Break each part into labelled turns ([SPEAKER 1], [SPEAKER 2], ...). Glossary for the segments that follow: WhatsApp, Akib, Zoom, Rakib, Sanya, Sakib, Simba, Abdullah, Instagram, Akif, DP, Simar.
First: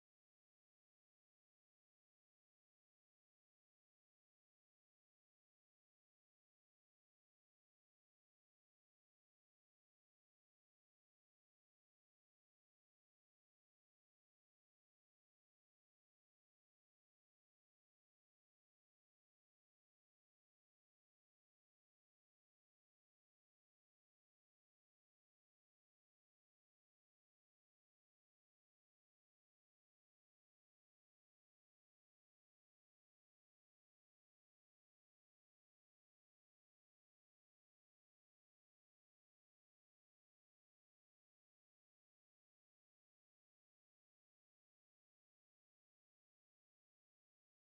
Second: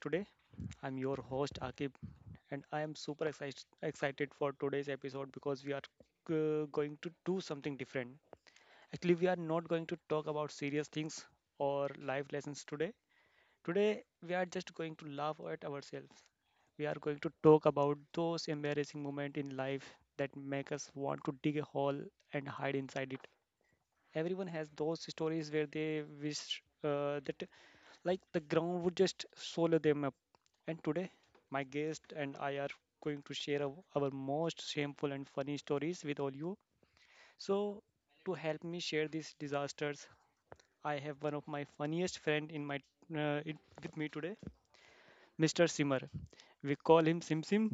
[SPEAKER 1] today. I'm your host, Akib, and I am super excited, for today's episode because we are going to do something different. Actually, we are not going to talk about serious things or life lessons today. Today, we are just going to laugh at ourselves. We are going to talk about those embarrassing moments in life that make us want to dig a hole and hide inside it. Everyone has those stories where they wish, that, like, the ground would just swallow them up. And today my guest and I are going to share our most shameful and funny stories with all you. So to help me share these disasters, I have one of my funniest friend in my, uh, in, with me today, Mr. Simmer. We call him Sim Sim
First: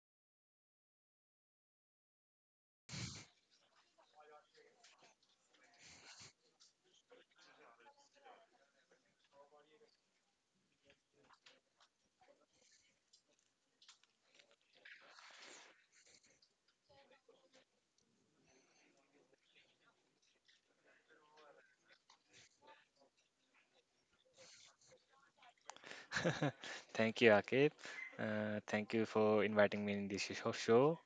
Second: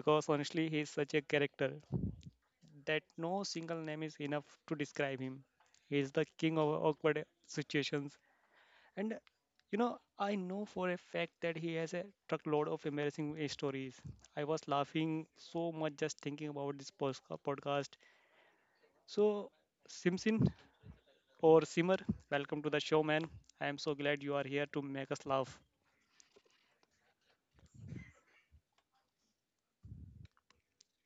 [SPEAKER 1] because honestly he is such a character that no single name is enough to describe him. He is the king of awkward situations. And you know, I know for a fact that he has a truckload of embarrassing stories. I was laughing so much just thinking about this podcast. So, Simsin or Simmer, welcome to the show, man. I am so glad you are here to make us laugh.
[SPEAKER 2] Thank you, Akib. Thank you for inviting me in this show.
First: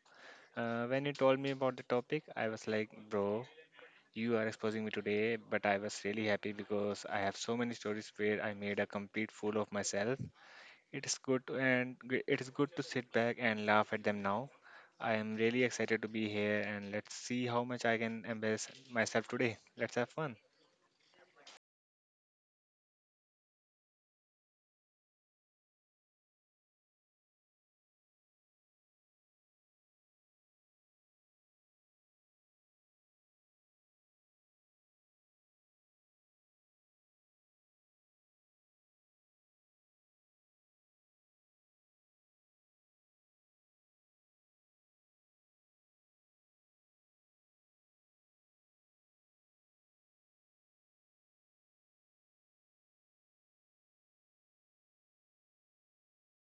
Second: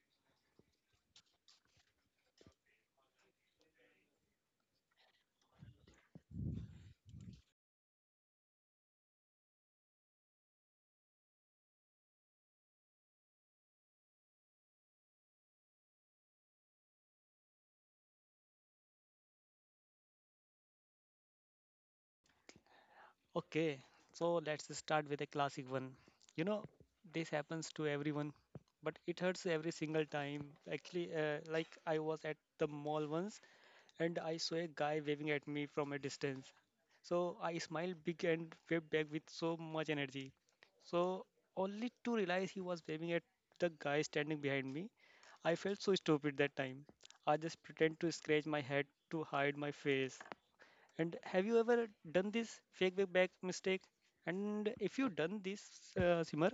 [SPEAKER 2] When you told me about the topic, I was like, bro, you are exposing me today, but I was really happy because I have so many stories where I made a complete fool of myself. It is good to sit back and laugh at them now. I am really excited to be here, and let's see how much I can embarrass myself today. Let's have fun.
[SPEAKER 1] Okay, so let's start with a classic one. You know, this happens to everyone, but it hurts every single time. Actually, like, I was at the mall once and I saw a guy waving at me from a distance. So I smiled big and waved back with so much energy, So only to realize he was waving at the guy standing behind me. I felt so stupid that time. I just pretend to scratch my head to hide my face. And have you ever done this fake way back mistake? And if you done this, Simar,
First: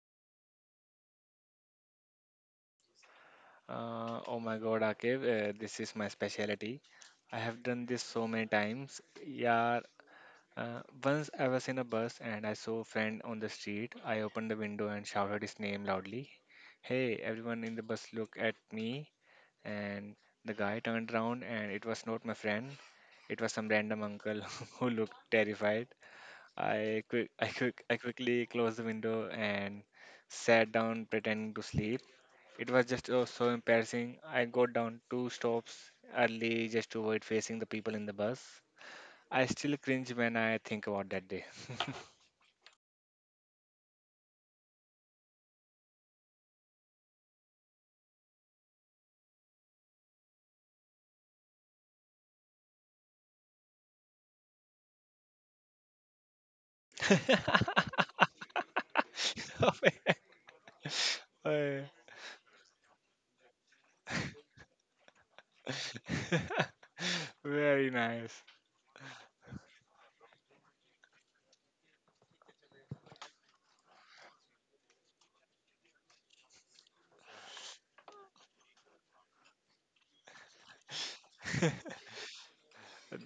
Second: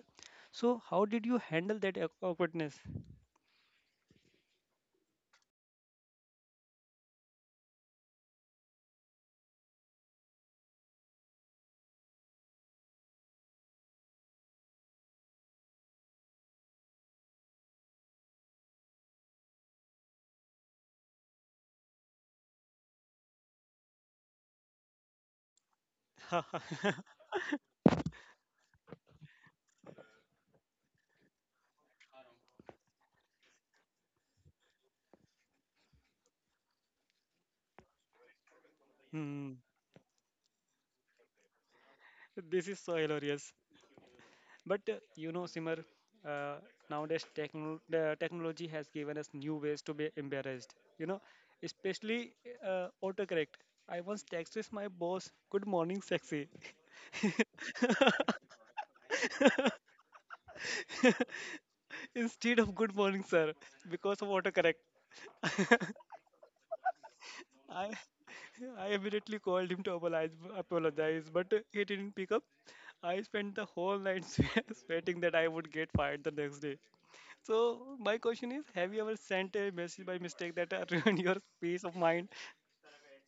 [SPEAKER 1] so how did you handle that awkwardness?
[SPEAKER 2] Oh my god, Akib, this is my specialty. I have done this so many times. Yeah, once I was in a bus and I saw a friend on the street. I opened the window and shouted his name loudly. Hey, everyone in the bus, look at me. And the guy turned around and it was not my friend. It was some random uncle who looked terrified. I quick, I quick, I quickly closed the window and sat down pretending to sleep. It was just oh, so embarrassing. I got down two stops early just to avoid facing the people in the bus. I
[SPEAKER 1] Hmm.
[SPEAKER 2] still cringe when I think about that day.
[SPEAKER 1] This is so hilarious. But you know, Simar, uh, nowadays the technology has given us new ways to be embarrassed. You know, especially autocorrect. I once texted my boss, "Good morning, sexy,"
[SPEAKER 2] Uh,
[SPEAKER 1] instead of "Good morning, sir," because of autocorrect.
[SPEAKER 2] Very
[SPEAKER 1] I
[SPEAKER 2] nice.
[SPEAKER 1] I immediately called him to apologize, but he didn't pick up. I spent the whole night sweating that I would get fired the next day. So my question is, have you ever sent a message by mistake that ruined your peace of mind?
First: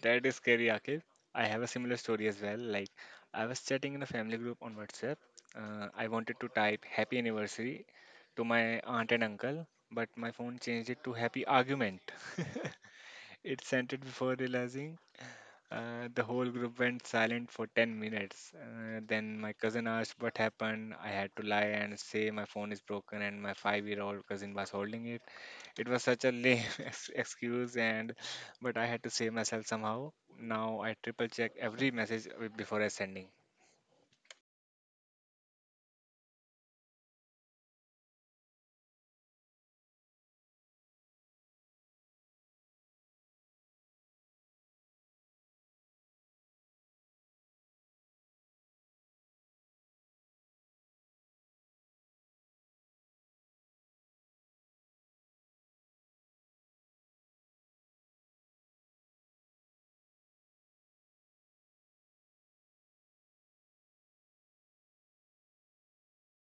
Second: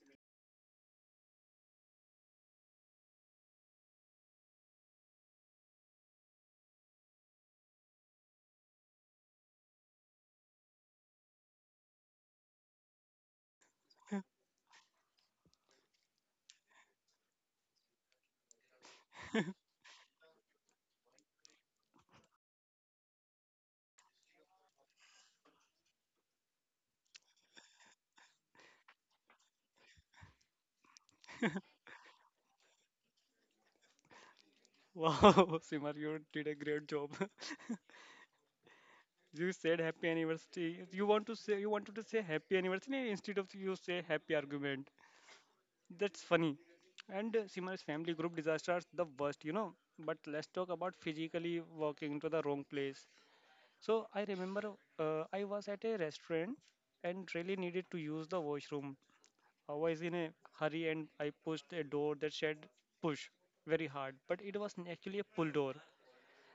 [SPEAKER 2] That is scary, Akib. I have a similar story as well. Like, I was chatting in a family group on WhatsApp. I wanted to type happy anniversary to my aunt and uncle, but my phone changed it to happy argument. It sent it before realizing. The whole group went silent for 10 minutes. Then my cousin asked what happened. I had to lie and say my phone is broken and my five-year-old cousin was holding it. It was such a lame excuse, and but I had to save myself somehow. Now I triple check every message before I sending.
[SPEAKER 1] Wow, Simar, you did a great job. You said happy anniversary. You want to say, you wanted to say happy anniversary instead of you say happy argument. That's funny. And Simar's family group disasters the worst, you know. But let's talk about physically walking to the wrong place. So I remember, I was at a restaurant and really needed to use the washroom. I was in a hurry and I pushed a door that said push very hard, but it was actually a pull door.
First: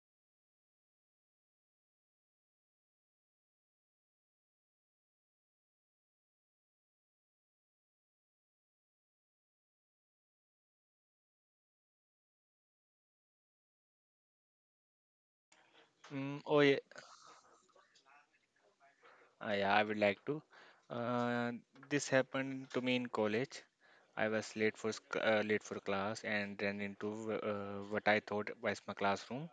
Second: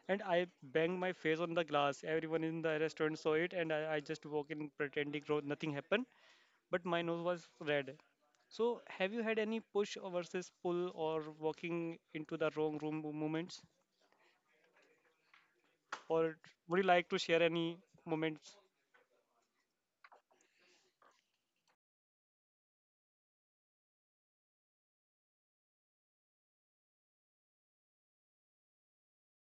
[SPEAKER 1] And I banged my face on the glass. Everyone in the restaurant saw it, and I just walked in pretending nothing happened, but my nose was red. So, have you had any push versus pull or walking into the wrong room moments? Or
[SPEAKER 2] Oh
[SPEAKER 1] would
[SPEAKER 2] yeah,
[SPEAKER 1] you like to share any moments?
[SPEAKER 2] yeah, I would like to. Uh, this happened to me in college. I was late for late for class and ran into what I thought was my classroom.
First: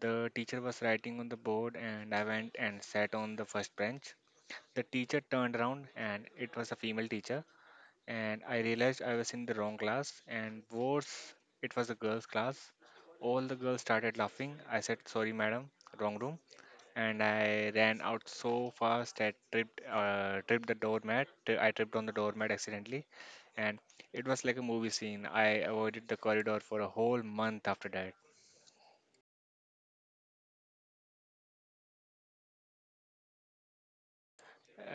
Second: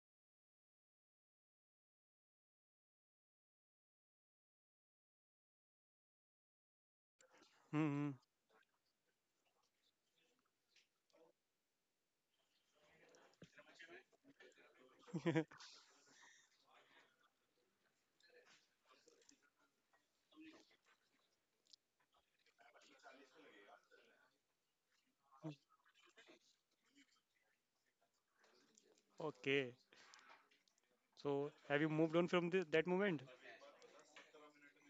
[SPEAKER 2] The teacher was writing on the board, and I went and sat on the first bench. The teacher turned around, and it was a female teacher.
[SPEAKER 1] Hmm.
[SPEAKER 2] And I realized I was in the wrong class, and worse, it was a girls' class. All the girls started laughing. I said, Sorry, madam, wrong room. And I ran out so fast, I tripped on the doormat accidentally, and it was like a movie scene. I avoided the corridor for a whole month after that.
[SPEAKER 1] Okay. So have you moved on from that moment?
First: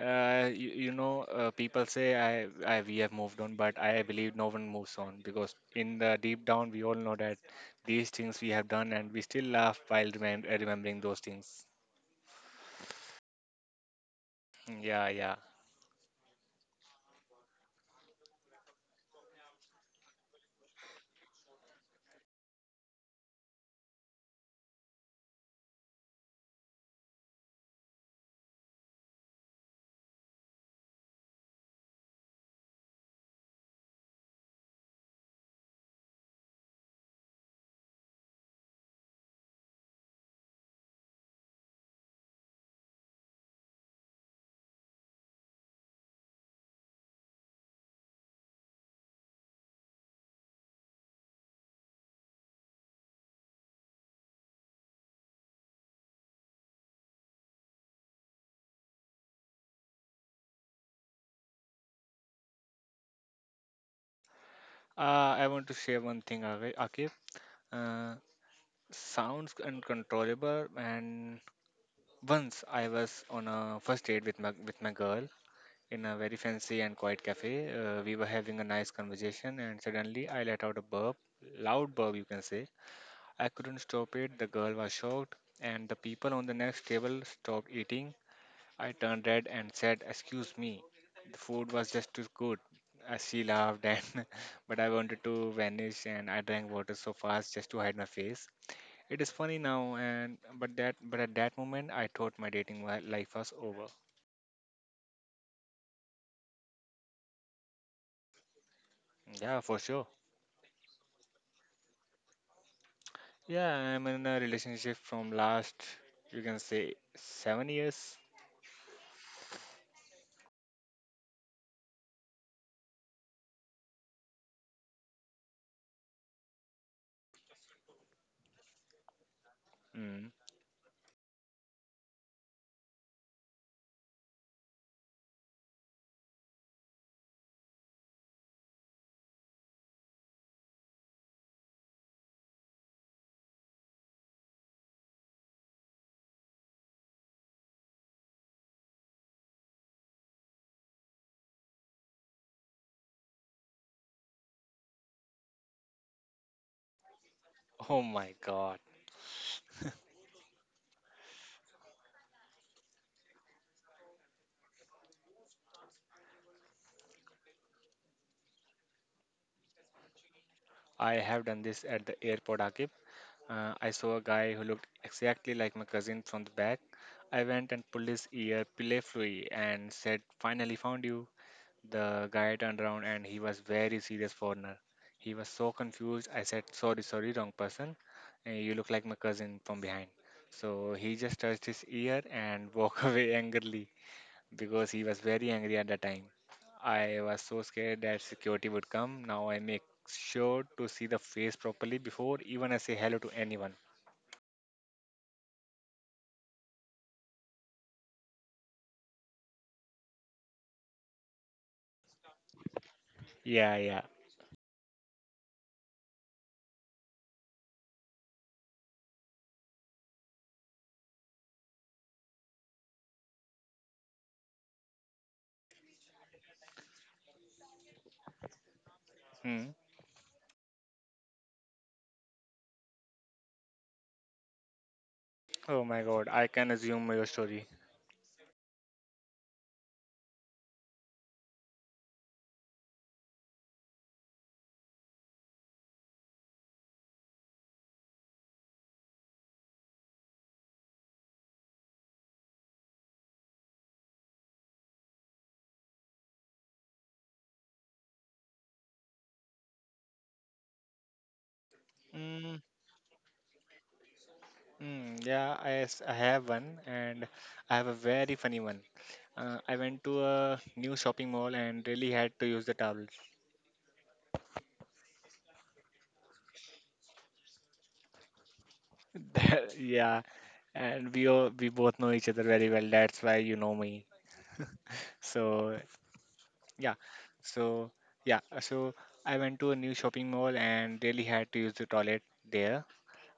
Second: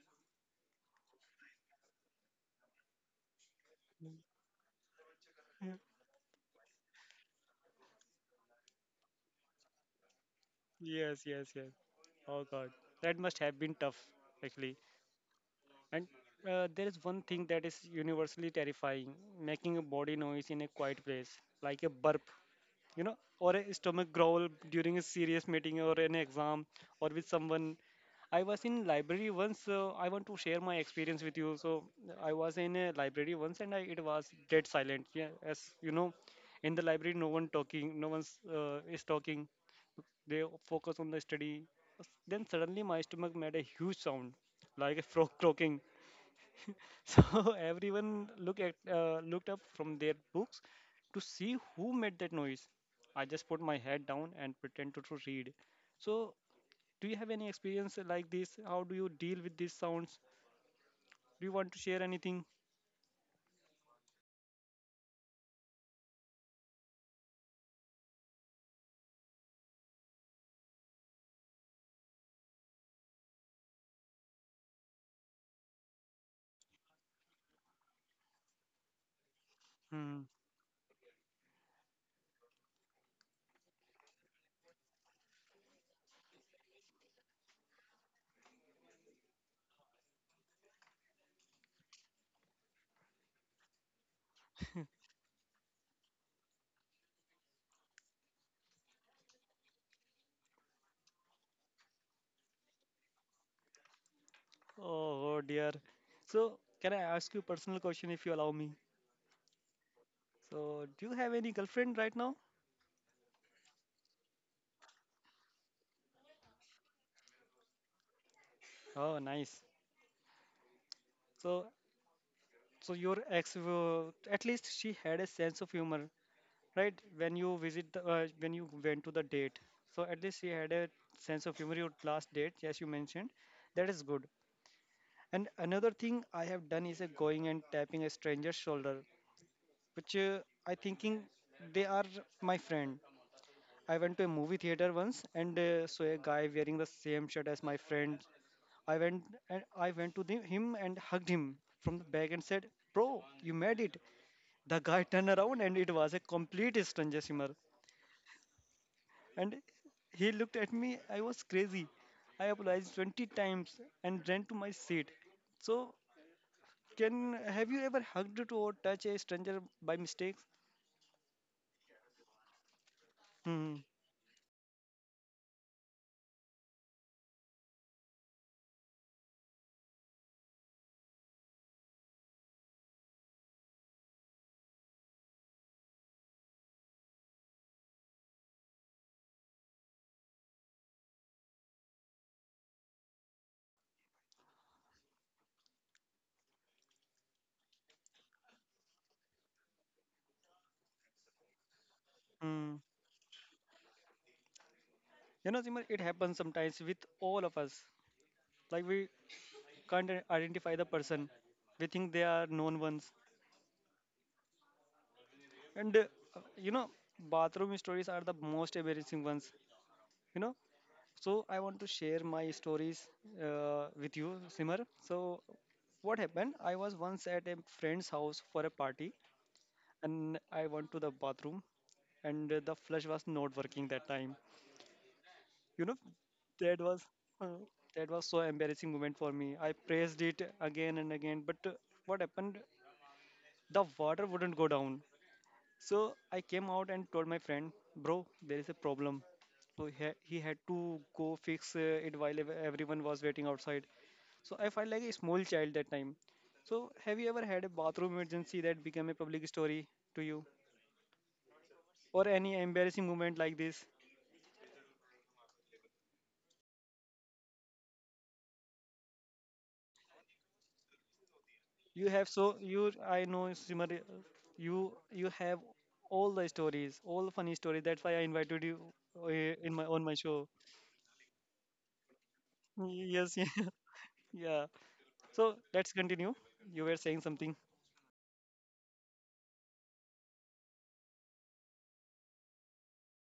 [SPEAKER 2] You know, people say I we have moved on, but I believe no one moves on because
[SPEAKER 1] Yeah.
[SPEAKER 2] in the deep down we all know that these things we have done, and we still laugh while remembering those
[SPEAKER 1] Yes, yes,
[SPEAKER 2] things.
[SPEAKER 1] yes. Oh God, that must have been tough, actually.
[SPEAKER 2] Mm, yeah, yeah.
[SPEAKER 1] And there is one thing that is universally terrifying: making a body noise in a quiet place, like a burp, you know, or a stomach growl during a serious meeting or an exam or with someone. I was in library once. I want to share my experience with you. So I was in a library once, and I, it was dead silent. Yeah, as you know, in the library, no one talking, no one's is talking. They focus on the study. Then suddenly, my stomach made a huge sound, like a frog croaking. So everyone looked up from their books to see who made that noise. I just put my head down and pretend to read. So do you have any experience like this? How do you deal with these sounds? Do you want to share anything?
[SPEAKER 2] I want to share one thing, Akif. Uh, Sounds uncontrollable. And once I was on a first date with my girl in a very fancy and quiet cafe. We were having a nice conversation, and
[SPEAKER 1] Hmm.
[SPEAKER 2] suddenly I let out a burp, loud burp, you can say. I couldn't stop it. The girl was shocked, and the people on the next table stopped eating. I turned red and said, Excuse me, the food was just too good. She laughed, and but I wanted to vanish, and I drank water so fast just to hide my face. It is funny now, and but that but at that moment, I thought my dating life was over.
[SPEAKER 1] Oh, oh dear. So can I ask you a personal question if you allow me?
[SPEAKER 2] Yeah, for sure.
[SPEAKER 1] So do you have any girlfriend right now?
[SPEAKER 2] Yeah, I'm in a relationship from last, you can say, 7 years.
[SPEAKER 1] Oh, nice. So so your ex, at least she had a sense of humor. Right, when you visit the, when you went to the date, so at
[SPEAKER 2] Mm.
[SPEAKER 1] least he had a sense of humor, your last date as you mentioned. That is good. And another thing I have done is, going and tapping a stranger's shoulder, which, I thinking they are my friend. I went to a movie theater once and saw a guy wearing the same shirt as my friend. i went I went to him and hugged him from the back and said, bro, you made it. The guy turned around and it was a complete stranger.
[SPEAKER 2] Oh my God.
[SPEAKER 1] And he looked at me. I was crazy. I apologized 20 times and ran to my seat. So, can, have you ever hugged to or touch a stranger by mistake?
[SPEAKER 2] I have done this at the airport, Akib. Uh,
[SPEAKER 1] Hmm.
[SPEAKER 2] I saw a guy who looked exactly like my cousin from the back. I went and pulled his ear playfully and said, Finally found you. The guy turned around and he was very serious foreigner. He was so confused. I said, Sorry, sorry, wrong person. You look like my cousin from behind. So he just touched his ear and walked away angrily because he was very angry at the time. I was so scared that security would come. Now I make sure to see the face properly before even
[SPEAKER 1] Hmm.
[SPEAKER 2] I say hello to anyone.
[SPEAKER 1] You know, Simar, it happens sometimes with all of us. Like, we can't identify the person. We think they are known ones.
[SPEAKER 2] Yeah, yeah.
[SPEAKER 1] And you know, bathroom stories are the most embarrassing ones. You know, so I want to share my stories with you, Simar. So what happened? I was once at a friend's house for a party,
[SPEAKER 2] Hmm.
[SPEAKER 1] and I went to the bathroom, and the flush was not working that time. You
[SPEAKER 2] Oh
[SPEAKER 1] know,
[SPEAKER 2] my god, I can
[SPEAKER 1] that was,
[SPEAKER 2] assume your
[SPEAKER 1] uh,
[SPEAKER 2] story.
[SPEAKER 1] that was so embarrassing moment for me. I pressed it again and again, but what happened? The water wouldn't go down. So I came out and told my friend, bro, there is a problem. So he had to go fix it while everyone was waiting outside. So I felt like a small child that time. So have you ever had a bathroom emergency that became a public story to you, or any
[SPEAKER 2] Mm,
[SPEAKER 1] embarrassing moment like this?
[SPEAKER 2] yeah, I have one, and I have a very funny one. I went to a new shopping mall and
[SPEAKER 1] You
[SPEAKER 2] really
[SPEAKER 1] have
[SPEAKER 2] had
[SPEAKER 1] so
[SPEAKER 2] to use the
[SPEAKER 1] you,
[SPEAKER 2] towels.
[SPEAKER 1] I know Simar, you have all the stories, all funny stories. That's why I invited you uh, in
[SPEAKER 2] That-
[SPEAKER 1] my on my
[SPEAKER 2] yeah,
[SPEAKER 1] show.
[SPEAKER 2] and we all, we both know each other very well. That's
[SPEAKER 1] Yes,
[SPEAKER 2] why you
[SPEAKER 1] yeah,
[SPEAKER 2] know me.
[SPEAKER 1] yeah. So
[SPEAKER 2] So
[SPEAKER 1] let's continue. You
[SPEAKER 2] yeah.
[SPEAKER 1] were saying something.
[SPEAKER 2] So yeah, so I went to a new shopping mall and really had to use the toilet there.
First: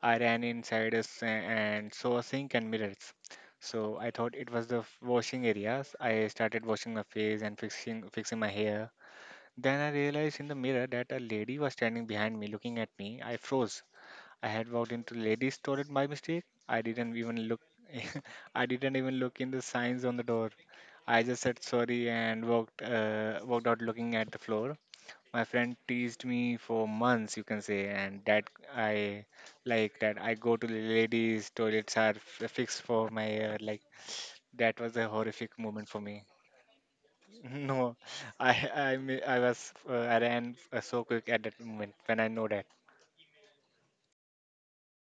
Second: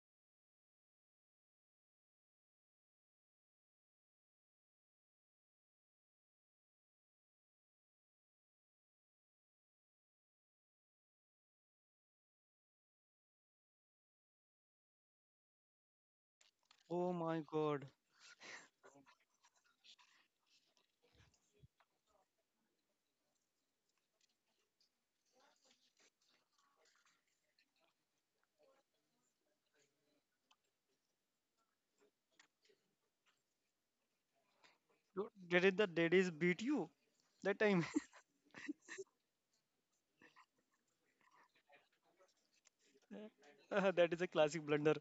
[SPEAKER 2] I ran inside a and saw a sink and mirrors. So I thought it was the washing areas. I started washing my face and fixing my hair. Then I realized in the mirror that a lady was standing behind me looking at me. I froze. I had walked into ladies' toilet by mistake. I
[SPEAKER 1] Oh
[SPEAKER 2] didn't
[SPEAKER 1] my
[SPEAKER 2] even look.
[SPEAKER 1] God!
[SPEAKER 2] I didn't even look in the signs on the door. I just said sorry and walked walked out looking at the floor. My friend teased me for months, you can say, and that I like that I go to the ladies' toilets are f- fixed for my like that was a
[SPEAKER 1] You-
[SPEAKER 2] horrific
[SPEAKER 1] Did it the
[SPEAKER 2] moment for me.
[SPEAKER 1] daddies beat you that time?
[SPEAKER 2] No, I was I ran so quick at that moment when I know that.
[SPEAKER 1] That is a classic blunder.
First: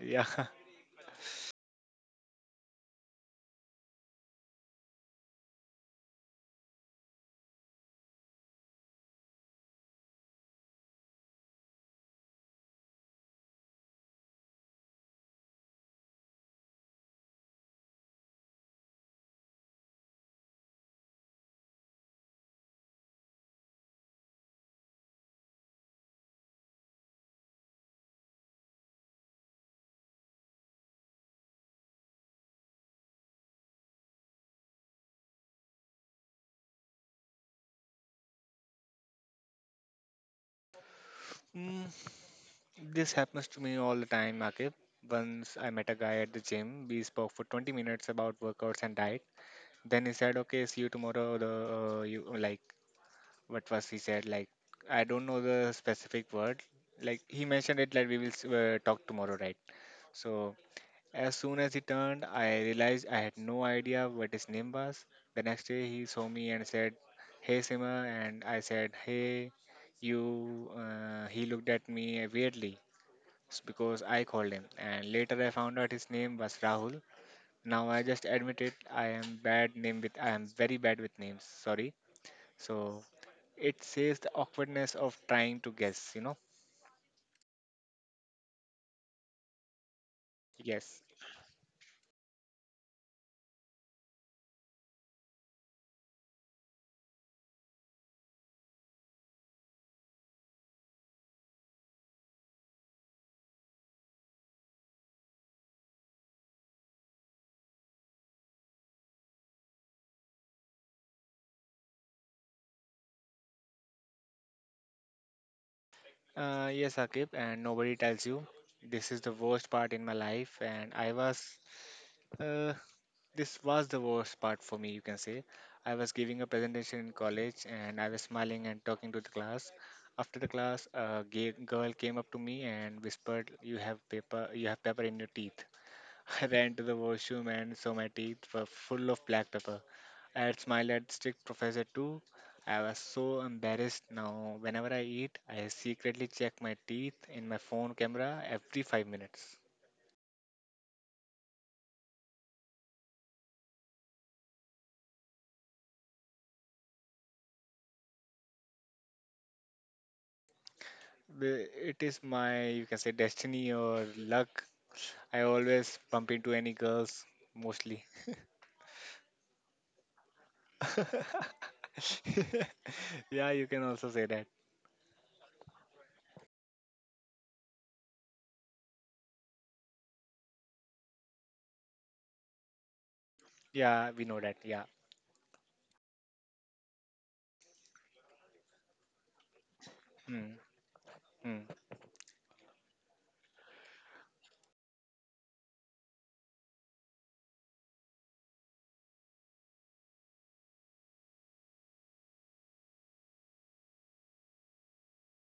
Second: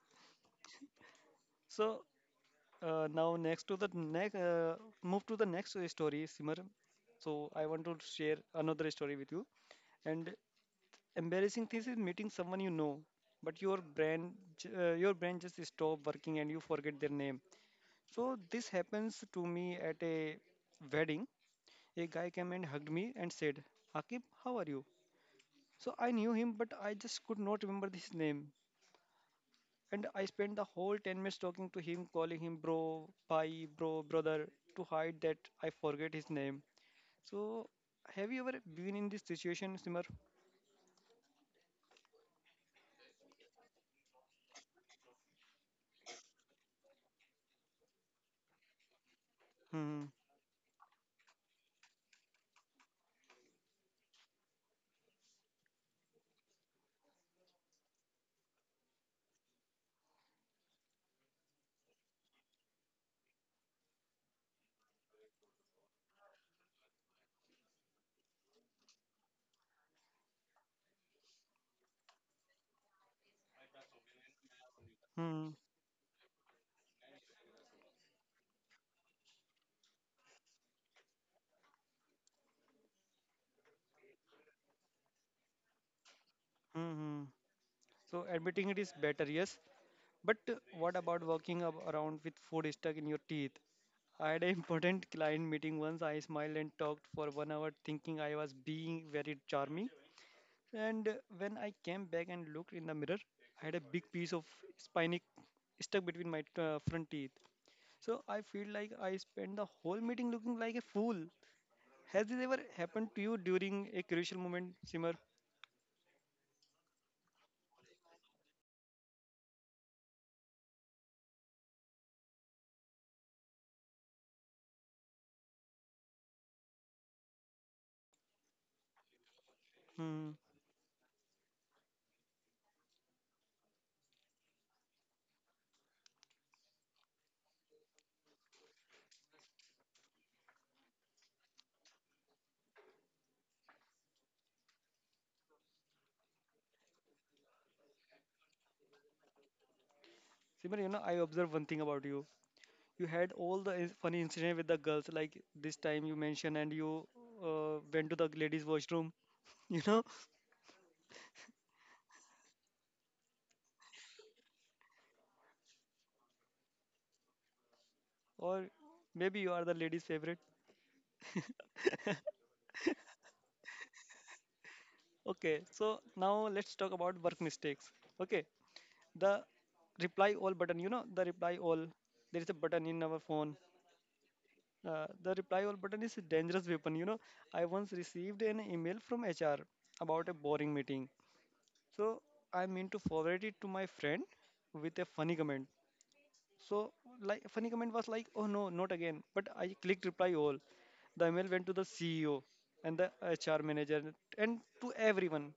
[SPEAKER 2] Yeah.
[SPEAKER 1] So now next to the next, move to the next story, Simar. So I want to share another story with you. And embarrassing thing is meeting someone you know, but your brain, your brain just stop working and you forget their name. So this happens to me at a wedding. A guy came and hugged me and said, "Akib, how are you?" So I knew him, but I just could not remember his name. And I spent the whole 10 minutes talking to him, calling him bro, bye, bro, brother, to hide that I forget his name. So, have you ever been in this situation, Simar?
[SPEAKER 2] Mm, this happens to me all the time, Akib. Once I met a guy at the gym. We spoke for 20 minutes about workouts and diet. Then
[SPEAKER 1] Hmm,
[SPEAKER 2] he said, "Okay, see you tomorrow." The You like what was he said? Like I don't know the specific word. Like he mentioned it like we will talk tomorrow, right? So as soon as he turned, I realized I had no idea what his name was. The next day he saw me and said, "Hey, Sima," and I said, "Hey, you." He looked at me weirdly it's because I called him, and later
[SPEAKER 1] hmm,
[SPEAKER 2] I found out his name was Rahul. Now I just admit it. I am bad name with. I am very bad with names. Sorry. So it says the awkwardness of trying to guess. You know.
[SPEAKER 1] hmm, hmm. So, admitting it is better, yes. But what
[SPEAKER 2] Yes.
[SPEAKER 1] about walking around with food stuck in your teeth? I had an important client meeting once. I smiled and talked for 1 hour, thinking I was being very charming. And when I came back and looked in the mirror, I had a big piece of spiny stuck between my front teeth. So I feel like I spent the whole meeting looking like a fool. Has this ever happened to you during a crucial moment, Simar?
[SPEAKER 2] Yes, Akib, and nobody tells you. This is the worst part in my life, and I was. Uh, This was the worst part for me, you can say. I was giving a presentation in college and I was smiling and talking to the class.
[SPEAKER 1] Hmm.
[SPEAKER 2] After the class, a gay girl came up to me and whispered, "You have paper, you have pepper in your teeth." I ran to the washroom and saw my teeth were full of black pepper. I had smiled at strict professor too. I was so embarrassed now. Whenever I eat, I secretly check my teeth in my phone camera every 5 minutes.
[SPEAKER 1] Simar, you know, I observed one thing about you. You had all the funny incident with the girls, like this time you mentioned, and you went to the ladies' washroom, you know,
[SPEAKER 2] The- It is my, you can say, destiny or luck. I always bump into any girls mostly.
[SPEAKER 1] or maybe you are the ladies' favorite.
[SPEAKER 2] Yeah, you can also say that.
[SPEAKER 1] Okay, so now let's talk about work mistakes. Okay, the reply all button, you know, the reply all. There is a button in our phone.
[SPEAKER 2] Yeah, we know that. Yeah.
[SPEAKER 1] The reply all button is a dangerous weapon. You know, I once received an email from HR about a
[SPEAKER 2] Mm,
[SPEAKER 1] boring meeting.
[SPEAKER 2] mm.
[SPEAKER 1] So I meant to forward it to my friend with a funny comment. So like funny comment was like, oh no, not again. But I clicked reply all. The email went to the CEO and the HR manager and to everyone.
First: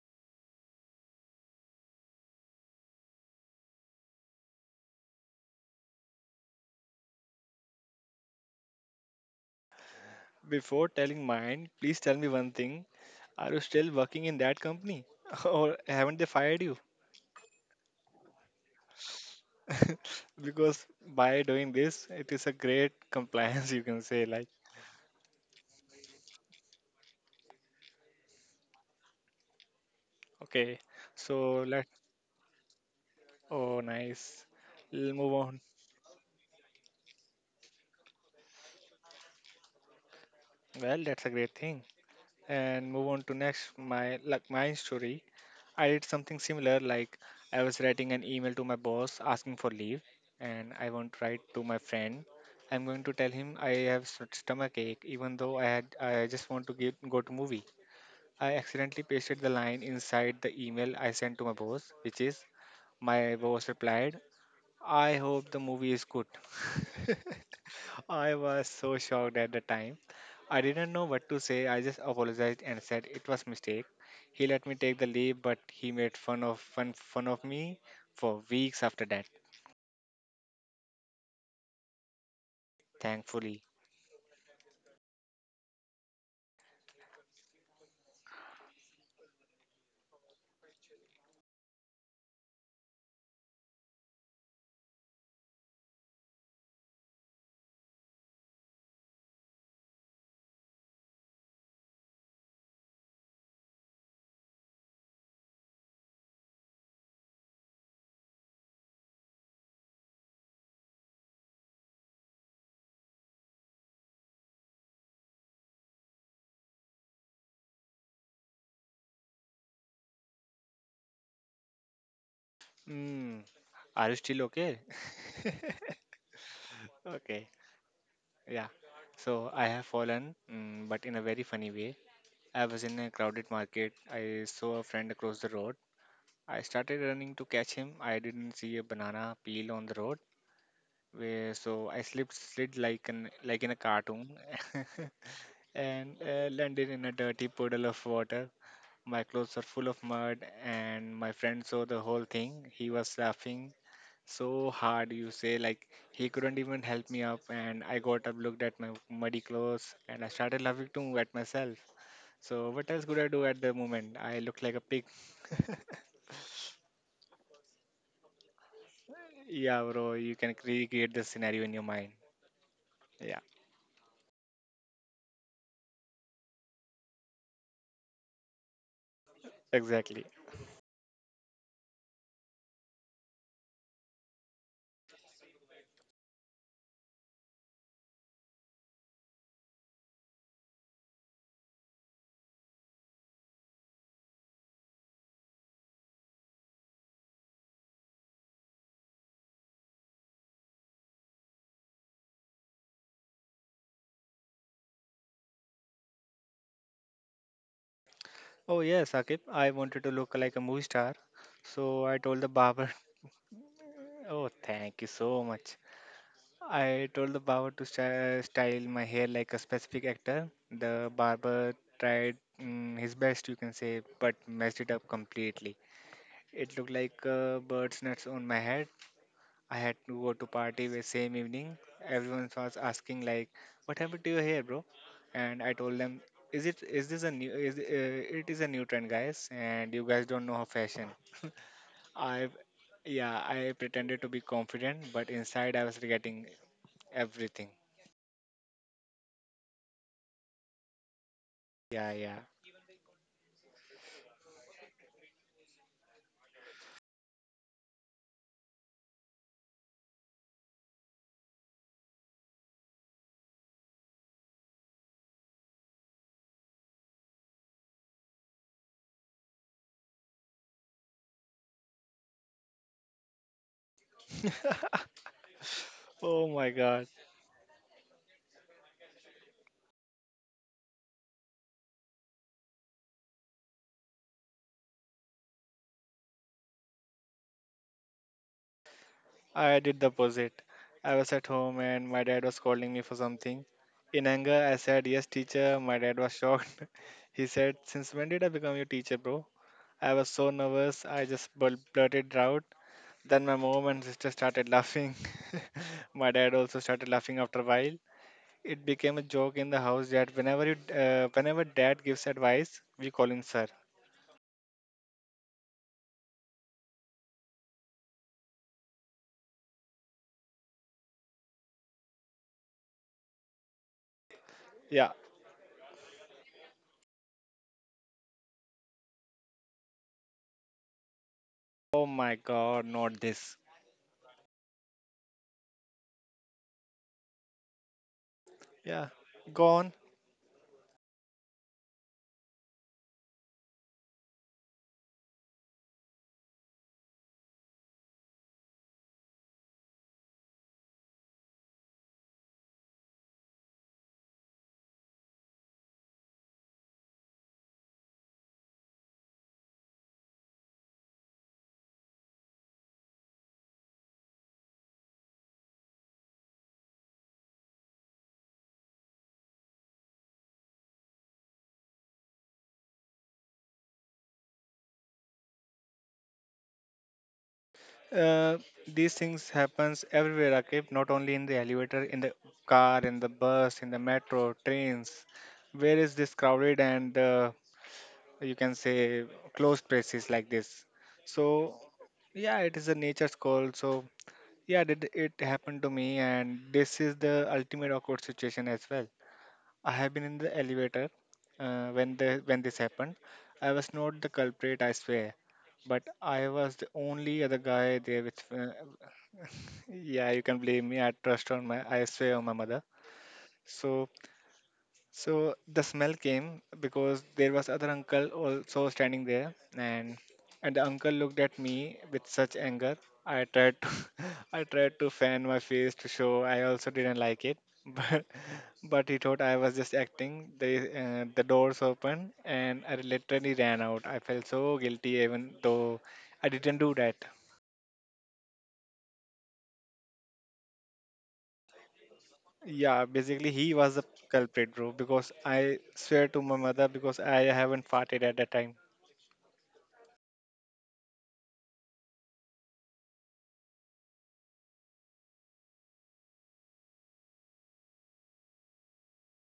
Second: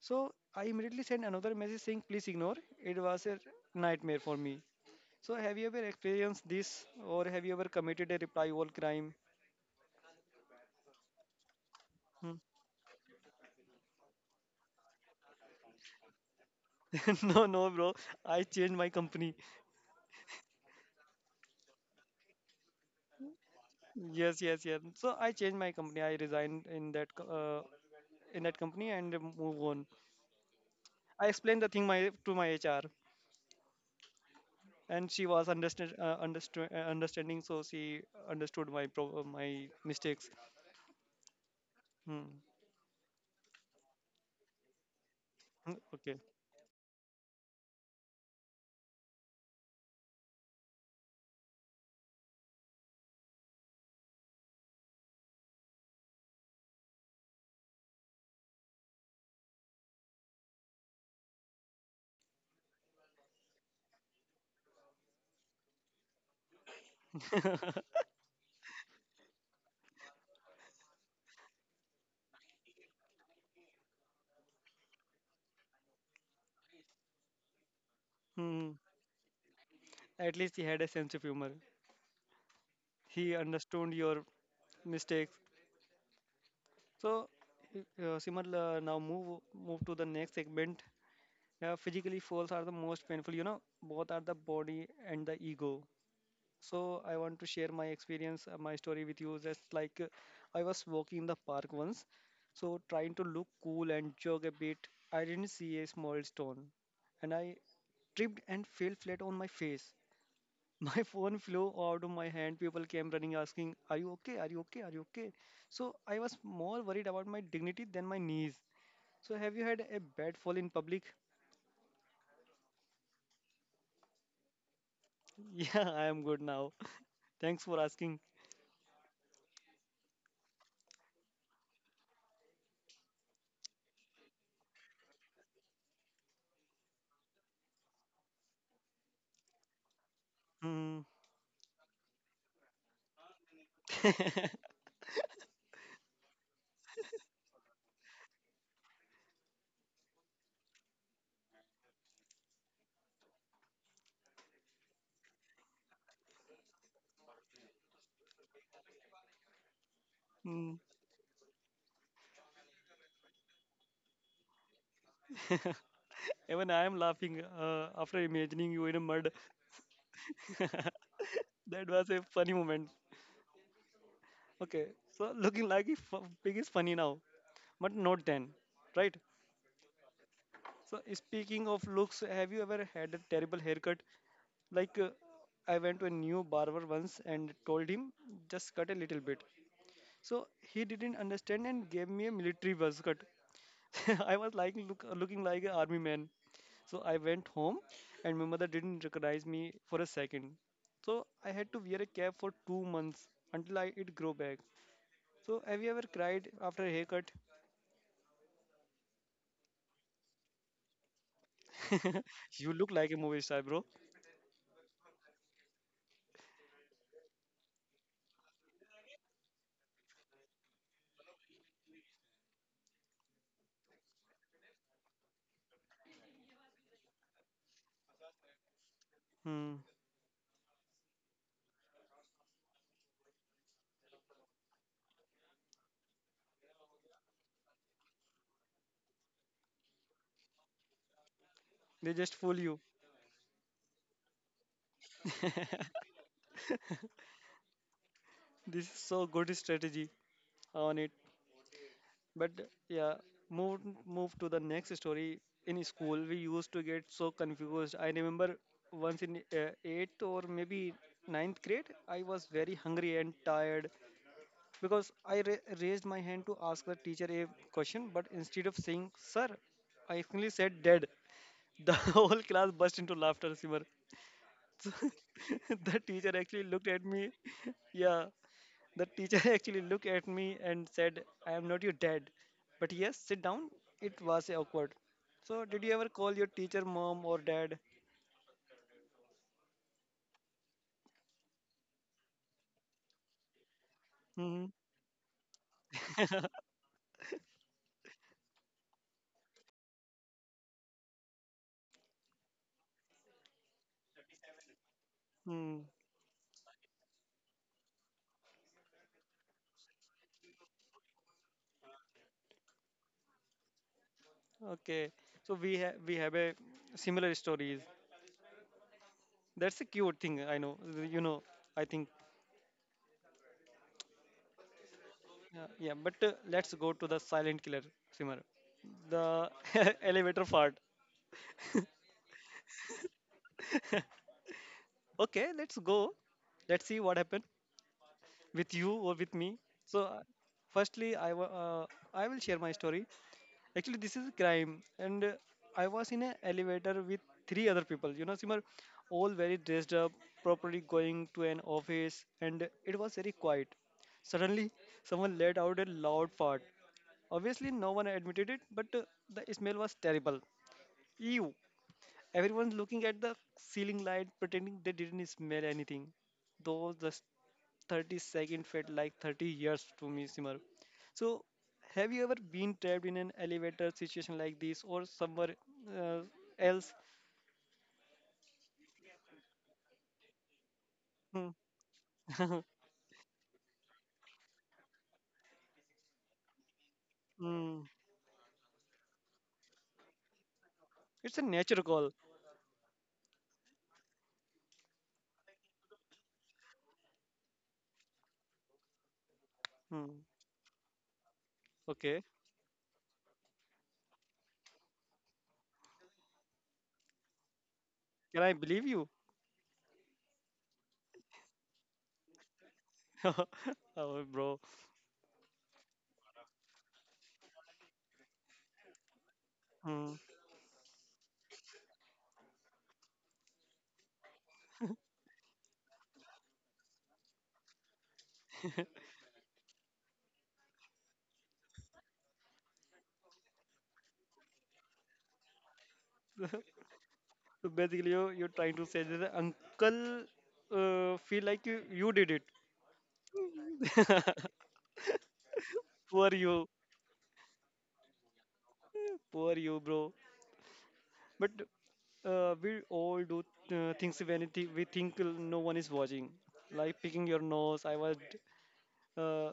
[SPEAKER 1] So I immediately sent another message saying, please ignore. It was a nightmare for me. So have you ever experienced this or have you ever committed a reply all crime?
[SPEAKER 2] Before telling mine, please tell me
[SPEAKER 1] Hmm.
[SPEAKER 2] one thing. Are you still working in that company? Or haven't they fired you?
[SPEAKER 1] No, no, bro. I changed my company.
[SPEAKER 2] Because by doing this, it is a great compliance, you can say.
[SPEAKER 1] Yes,
[SPEAKER 2] Like,
[SPEAKER 1] yes, yes. So I changed my company. I resigned in that in that company and move on.
[SPEAKER 2] okay,
[SPEAKER 1] I explained
[SPEAKER 2] so
[SPEAKER 1] the thing
[SPEAKER 2] let.
[SPEAKER 1] my to my HR,
[SPEAKER 2] Oh, nice.
[SPEAKER 1] and
[SPEAKER 2] We'll
[SPEAKER 1] she
[SPEAKER 2] move
[SPEAKER 1] was
[SPEAKER 2] on.
[SPEAKER 1] understanding. So she understood my my mistakes.
[SPEAKER 2] Well, that's a great thing.
[SPEAKER 1] Hmm.
[SPEAKER 2] And move on to next my like my story.
[SPEAKER 1] Hmm,
[SPEAKER 2] I did
[SPEAKER 1] okay.
[SPEAKER 2] something similar like I was writing an email to my boss asking for leave and I want to write to my friend. I'm going to tell him I have stomach ache even though I had I just want to get, go to movie. I accidentally pasted the line inside the email I sent to my boss which is my boss replied, I hope the movie is good. I was so shocked at the time. I didn't know what to say. I just apologized and said it was mistake. He let me take the leave, but he made fun of me for
[SPEAKER 1] Hmm.
[SPEAKER 2] weeks after that.
[SPEAKER 1] At least he had a sense of humor. He
[SPEAKER 2] Thankfully.
[SPEAKER 1] understood your mistakes. So, Simal, now move to the next segment. Yeah, physically falls are the most painful. You know, both are the body and the ego. So I want to share my experience, my story with you. Just like I was walking in the park once, so trying to look cool and jog a bit, I didn't see a small stone, and I tripped and fell flat on my face. My phone flew out of my hand. People came running, asking, "Are you okay? Are you okay? Are you okay?" So I was more worried about my dignity than my knees. So have you had a bad fall in public?
[SPEAKER 2] Mm, are you still okay?
[SPEAKER 1] Yeah, I am good now.
[SPEAKER 2] Okay.
[SPEAKER 1] Thanks for asking.
[SPEAKER 2] Yeah. So I have fallen, mm, but in a very funny way. I was in a crowded market. I saw a friend across the road. I started running to catch him. I didn't see a banana peel on the road.
[SPEAKER 1] Mm,
[SPEAKER 2] Where so I slipped slid like an like in a cartoon and landed in a dirty puddle of water. My clothes are full of mud, and my friend saw the whole thing. He was laughing so hard, you say, like he couldn't even help me up. And I got up, looked at my muddy clothes, and I started
[SPEAKER 1] mm.
[SPEAKER 2] laughing too at myself. So, what else could I do at the moment? I looked like a pig.
[SPEAKER 1] Even I am laughing after imagining you in a mud.
[SPEAKER 2] yeah, bro, you can recreate the scenario in your
[SPEAKER 1] That was
[SPEAKER 2] mind.
[SPEAKER 1] a funny moment.
[SPEAKER 2] Yeah,
[SPEAKER 1] Okay, so looking like a f- pig is funny now, but not then, right?
[SPEAKER 2] exactly.
[SPEAKER 1] So speaking of looks, have you ever had a terrible haircut? Like I went to a new barber once and told him just cut a little bit. So he didn't understand and gave me a military buzz cut. I was like looking like an army man. So I went home, and my mother didn't recognize me for a second. So I had to wear a cap for two months until I it grow back. So have you ever cried after a haircut?
[SPEAKER 2] Oh yes, Akib. I wanted to look like a movie star, so I told the
[SPEAKER 1] You look
[SPEAKER 2] barber.
[SPEAKER 1] like a movie star, bro.
[SPEAKER 2] Oh, thank you so much. I told the barber to style my hair like a specific actor. The barber tried his best, you can say, but messed it up completely. It looked like bird's nuts on my head.
[SPEAKER 1] Hmm.
[SPEAKER 2] I had to go to party the same evening. Everyone was asking like, "What happened to your hair, bro?" And I told them, "Is it is this a new is it is a new trend, guys? And you guys don't know how fashion."
[SPEAKER 1] They just
[SPEAKER 2] I,
[SPEAKER 1] fool you.
[SPEAKER 2] yeah, I pretended to be confident, but inside I was regretting everything.
[SPEAKER 1] This is so good strategy on it.
[SPEAKER 2] Yeah, yeah.
[SPEAKER 1] But yeah, move move to the next story. In school, we used to get so confused. I remember once in eighth or maybe ninth grade, I was very hungry and tired, because I raised my hand to ask the teacher a question, but instead of saying, Sir, I only said dead, the whole class burst into laughter, Simar. So the teacher
[SPEAKER 2] Oh
[SPEAKER 1] actually
[SPEAKER 2] my
[SPEAKER 1] looked at
[SPEAKER 2] God,
[SPEAKER 1] me. Yeah, the teacher actually looked at me and said, I am not your dad. But yes, sit down. It was awkward. So, did you ever call your teacher mom or dad?
[SPEAKER 2] I did the opposite. I was at home and my dad was calling me for something. In
[SPEAKER 1] Hmm.
[SPEAKER 2] anger, I said, "Yes, teacher." My dad was shocked. He said, "Since when did I become your teacher, bro?" I was so nervous, I just blurted it out. Then my mom and sister started laughing.
[SPEAKER 1] Hmm.
[SPEAKER 2] my dad also started laughing after a while. It became a joke in the house that whenever dad gives advice, we call him sir.
[SPEAKER 1] Okay. So we have a similar stories. That's a cute thing. I know. You know. I think.
[SPEAKER 2] Yeah.
[SPEAKER 1] Yeah. But let's go to the silent killer, Simmer. The elevator fart.
[SPEAKER 2] Oh my God, not this.
[SPEAKER 1] Okay. Let's go. Let's see what happened with you
[SPEAKER 2] Yeah.
[SPEAKER 1] or with me.
[SPEAKER 2] Gone.
[SPEAKER 1] So, firstly, I I will share my story. Actually, this is crime. And I was in an elevator with three other people. You know, Simar, all very dressed up, properly going to an office, and it was very quiet. Suddenly, someone let out a loud fart. Obviously, no one admitted it, but the smell was terrible. Ew! Everyone's looking at the ceiling light, pretending they didn't smell anything. Though the 30-second felt like 30 years to me, Simar. So, have you ever been trapped in an elevator situation like this or somewhere uh, else?
[SPEAKER 2] Uh, these things happens everywhere, Akib. Not only in
[SPEAKER 1] Hmm.
[SPEAKER 2] the elevator, in the car, in the bus, in the metro, trains. Where is this crowded and
[SPEAKER 1] Hmm.
[SPEAKER 2] you can say closed places like this,
[SPEAKER 1] It's a
[SPEAKER 2] so
[SPEAKER 1] nature call.
[SPEAKER 2] yeah, it is a nature's call. So yeah, did it happened to me, and this is the ultimate awkward situation as well. I have
[SPEAKER 1] Hmm.
[SPEAKER 2] been in the elevator when
[SPEAKER 1] Okay.
[SPEAKER 2] the when this happened. I was not the culprit, I swear, but I was the only other guy there
[SPEAKER 1] Can
[SPEAKER 2] with
[SPEAKER 1] I believe you?
[SPEAKER 2] yeah, you can blame me. I swear on my mother. So,
[SPEAKER 1] Oh, bro.
[SPEAKER 2] so the smell came because there was other uncle also standing there,
[SPEAKER 1] Hmm.
[SPEAKER 2] and the uncle looked at me with such anger. I tried to, I tried to fan my face to show I also didn't like it, but he thought I was just acting. The doors opened and I literally ran out. I felt so guilty even though I
[SPEAKER 1] So
[SPEAKER 2] didn't do that.
[SPEAKER 1] basically, you're trying to say that the uncle feel like you did
[SPEAKER 2] Yeah, basically he was the
[SPEAKER 1] it.
[SPEAKER 2] culprit, bro, because I swear
[SPEAKER 1] For
[SPEAKER 2] to my
[SPEAKER 1] you.
[SPEAKER 2] mother, because I haven't farted at that time.
[SPEAKER 1] Poor you, bro. But we all do things when we think no one is watching, like picking your nose. I was, uh,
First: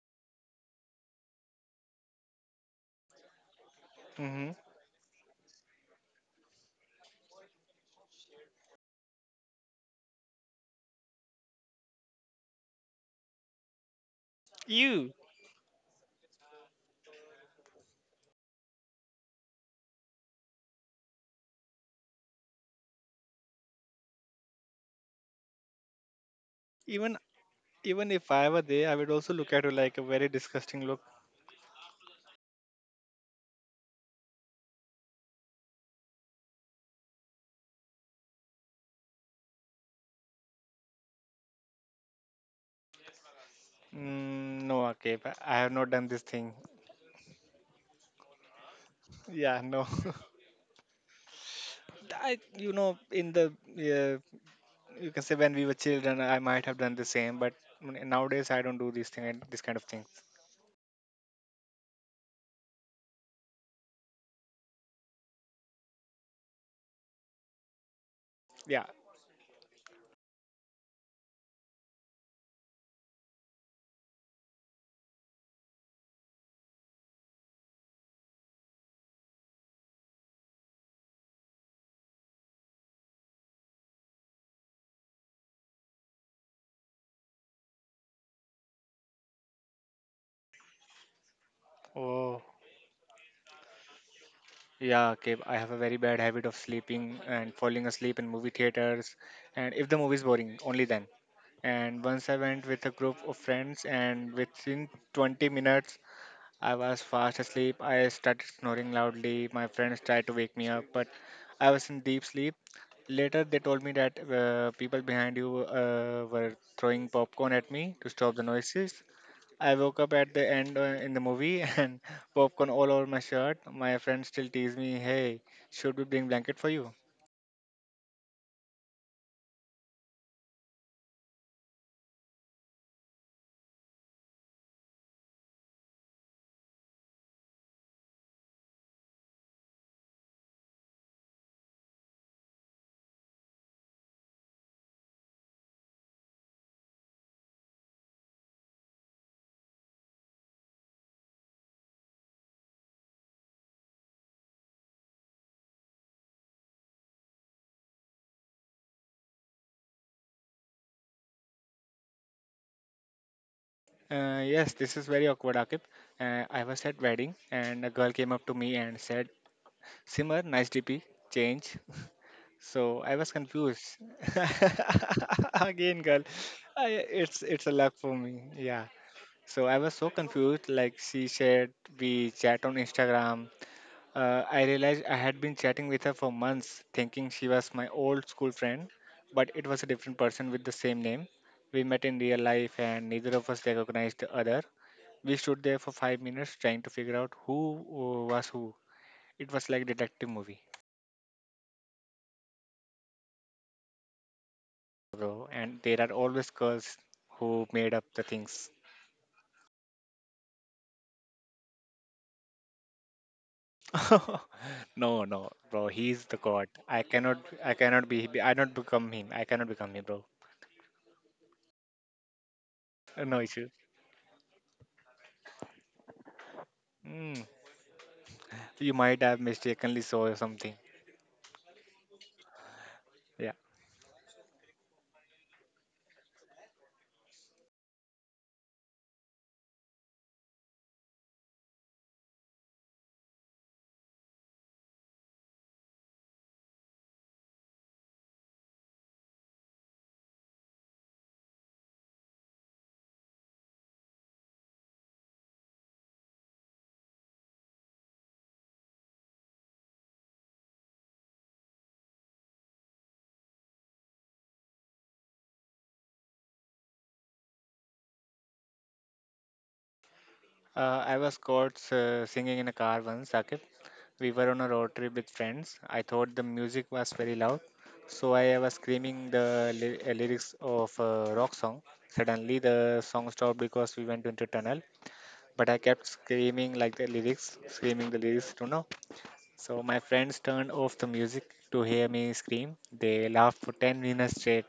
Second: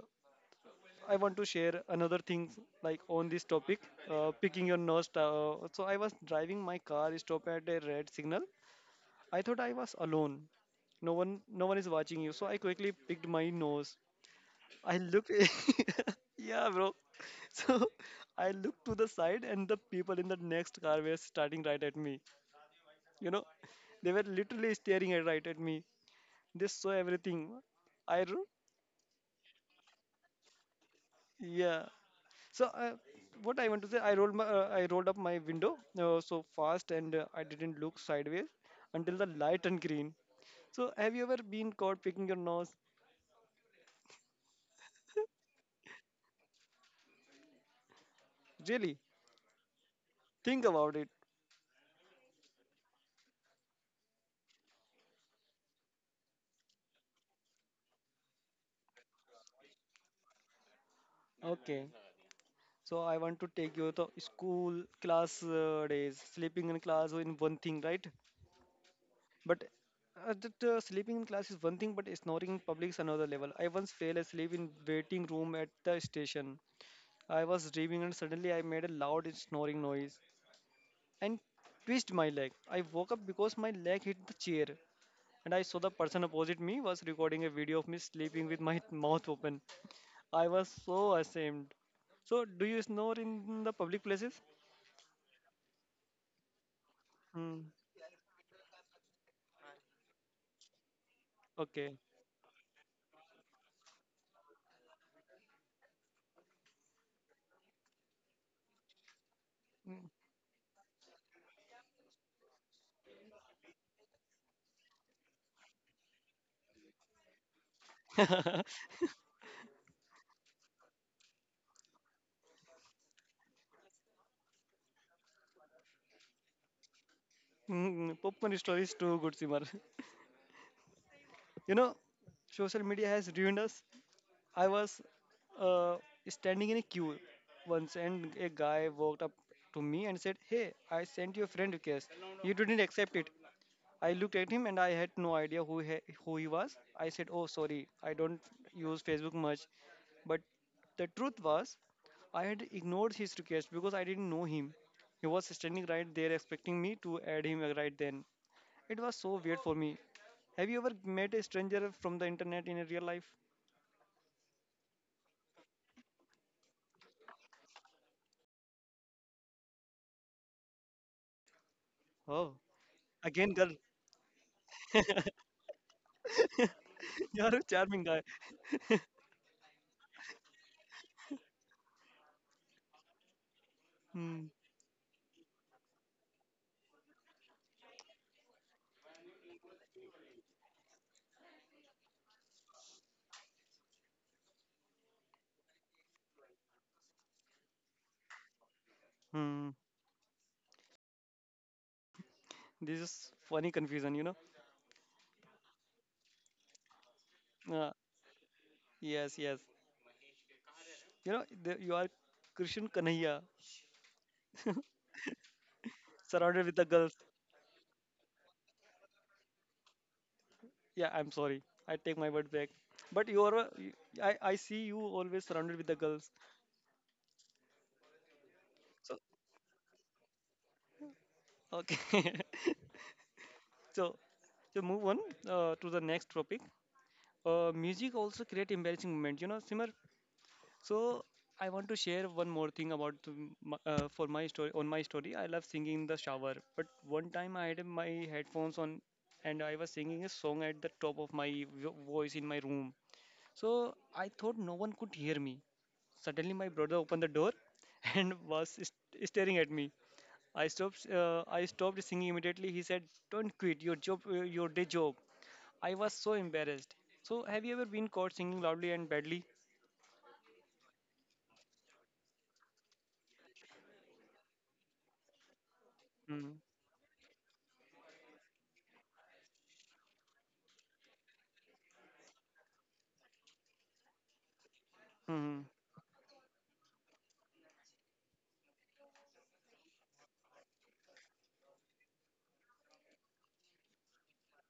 [SPEAKER 1] I want to share another thing like on this topic,
[SPEAKER 2] Mm-hmm.
[SPEAKER 1] picking your nose. So I was driving my car, stopped at a red signal. I thought I was alone. No one is watching you. So I quickly picked my nose. I
[SPEAKER 2] You
[SPEAKER 1] looked, yeah, bro. So I looked to the side, and the people in the next car were starting right at me. You know, they were literally staring at, right at me. They saw
[SPEAKER 2] even
[SPEAKER 1] everything.
[SPEAKER 2] Even
[SPEAKER 1] i
[SPEAKER 2] if
[SPEAKER 1] ro-
[SPEAKER 2] I were there, I would also look at you like a very disgusting look.
[SPEAKER 1] yeah. So what I want to say, I rolled my I rolled up my window so fast, and I didn't look sideways until the light turned green. So have you ever been caught picking your nose?
[SPEAKER 2] Mm, no, okay, I have not done this thing.
[SPEAKER 1] Really.
[SPEAKER 2] Yeah, no.
[SPEAKER 1] Think about it.
[SPEAKER 2] I, you know, in the you can say when we were children, I might have done the same, but nowadays I don't do these thing, this kind of things.
[SPEAKER 1] Okay, so I want to take you to school class days. Sleeping in class in one thing, right?
[SPEAKER 2] Yeah.
[SPEAKER 1] But that, sleeping in class is one thing, but snoring in public is another level. I once fell asleep in waiting room at the station. I was dreaming and suddenly I made a loud snoring noise and twisted my leg. I woke up because my leg hit the chair and I saw the person opposite me was recording a video of me sleeping with my mouth open. I was so ashamed. So,
[SPEAKER 2] Oh.
[SPEAKER 1] do you snore in the public places?
[SPEAKER 2] Yeah, okay. I have a very bad habit of sleeping and
[SPEAKER 1] Hmm.
[SPEAKER 2] falling asleep in movie theaters, and if the movie is boring, only then.
[SPEAKER 1] Okay.
[SPEAKER 2] And once I went with a group of friends, and within 20 minutes, I was fast asleep. I started snoring loudly. My friends tried to wake me up, but I was in deep sleep. Later, they told me that people behind you were throwing popcorn at me to stop the noises. I woke up at the end in the movie and popcorn all over my shirt. My friends still tease me, "Hey, should we bring blanket for you?"
[SPEAKER 1] Hmm, popcorn story is too good, Simar. You know, social media has ruined us. I was uh, standing in a queue once, and a guy walked up to me and said, "Hey, I sent you a friend request. You didn't accept it." I looked at him, and I had no idea who he was. I said, "Oh, sorry. I don't use Facebook much." But the truth was, I had ignored his request because I didn't know him. He was standing right there expecting me to add him right then. It was so weird for me. Have you ever met a stranger from the internet in a real life?
[SPEAKER 2] Yes, this is very awkward, Akib. I was at wedding and a girl came up to me and said, "Simar, nice DP, change."
[SPEAKER 1] Oh,
[SPEAKER 2] So I was
[SPEAKER 1] again, girl.
[SPEAKER 2] confused. Again, girl, it's
[SPEAKER 1] You're a
[SPEAKER 2] a luck
[SPEAKER 1] charming
[SPEAKER 2] for
[SPEAKER 1] guy.
[SPEAKER 2] me. Yeah. So I was so confused. Like she said, we chat on Instagram.
[SPEAKER 1] Hmm.
[SPEAKER 2] I realized I had been chatting with her for months, thinking she was my old school friend, but it was a different person with the same name. We met in real life, and neither of us recognized the other. We stood there for 5 minutes trying to figure out who was who. It was
[SPEAKER 1] Hmm.
[SPEAKER 2] like detective movie.
[SPEAKER 1] This is funny confusion, you know?
[SPEAKER 2] Bro. And there are always girls who
[SPEAKER 1] Uh,
[SPEAKER 2] made up the things.
[SPEAKER 1] yes, yes. You know, you are Krishan Kanhaiya,
[SPEAKER 2] no, no, bro. He's the
[SPEAKER 1] surrounded
[SPEAKER 2] god.
[SPEAKER 1] with the girls.
[SPEAKER 2] I cannot be, I not become him. I cannot become him, bro.
[SPEAKER 1] Yeah, I'm sorry. I take my word back. But
[SPEAKER 2] No
[SPEAKER 1] you are,
[SPEAKER 2] issue.
[SPEAKER 1] I see you always surrounded with the girls.
[SPEAKER 2] Mm. You might
[SPEAKER 1] So,
[SPEAKER 2] have mistakenly saw something.
[SPEAKER 1] okay.
[SPEAKER 2] Yeah.
[SPEAKER 1] So, so move on to the next topic. Music also create embarrassing moment. You know, Simar, so I want to share one more thing about for my story on my story. I love singing in the shower, but one time I had my headphones on and I was singing a song at the top of my voice in my room. So I thought no one could hear me. Suddenly my brother opened the door and was staring at me. I stopped. I stopped singing immediately. He said, "Don't quit your job, your day job." I was so embarrassed. So have you ever been caught singing loudly and badly?
[SPEAKER 2] I was caught singing in a car once, Sakib. We were on a road trip with friends. I thought the
[SPEAKER 1] Mm-hmm.
[SPEAKER 2] music was very loud, so I was screaming the lyrics of a rock song. Suddenly, the song stopped because we went into tunnel. But I kept screaming like the lyrics, screaming the lyrics, you know. So my friends turned off the music to hear me scream. They laughed for 10 minutes straight.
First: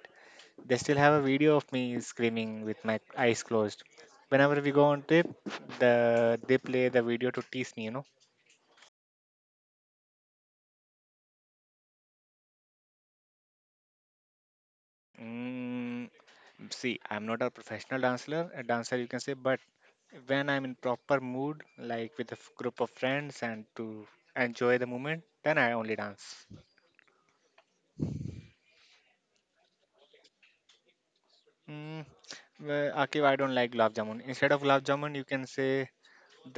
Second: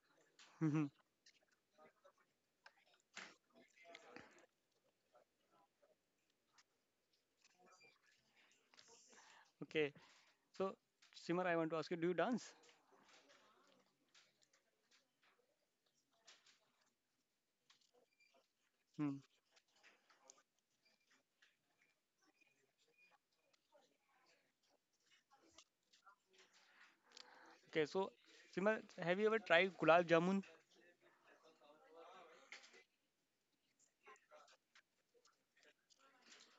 [SPEAKER 2] They
[SPEAKER 1] Mm-hmm.
[SPEAKER 2] still have a video of me screaming with my eyes closed. Whenever we go on trip, they play the video to tease me, you know.
[SPEAKER 1] Okay. So, Simar, I want to ask you, do you dance?
[SPEAKER 2] Mm, see, I'm not a professional dancer, a dancer you can
[SPEAKER 1] Hmm.
[SPEAKER 2] say, but when I'm in proper mood, like with a group of friends and to enjoy the moment, then I only dance.
[SPEAKER 1] Okay, so Simar, have you ever tried gulab jamun?
[SPEAKER 2] Mm, well, Akif, I don't like gulab jamun. Instead of gulab jamun, you can say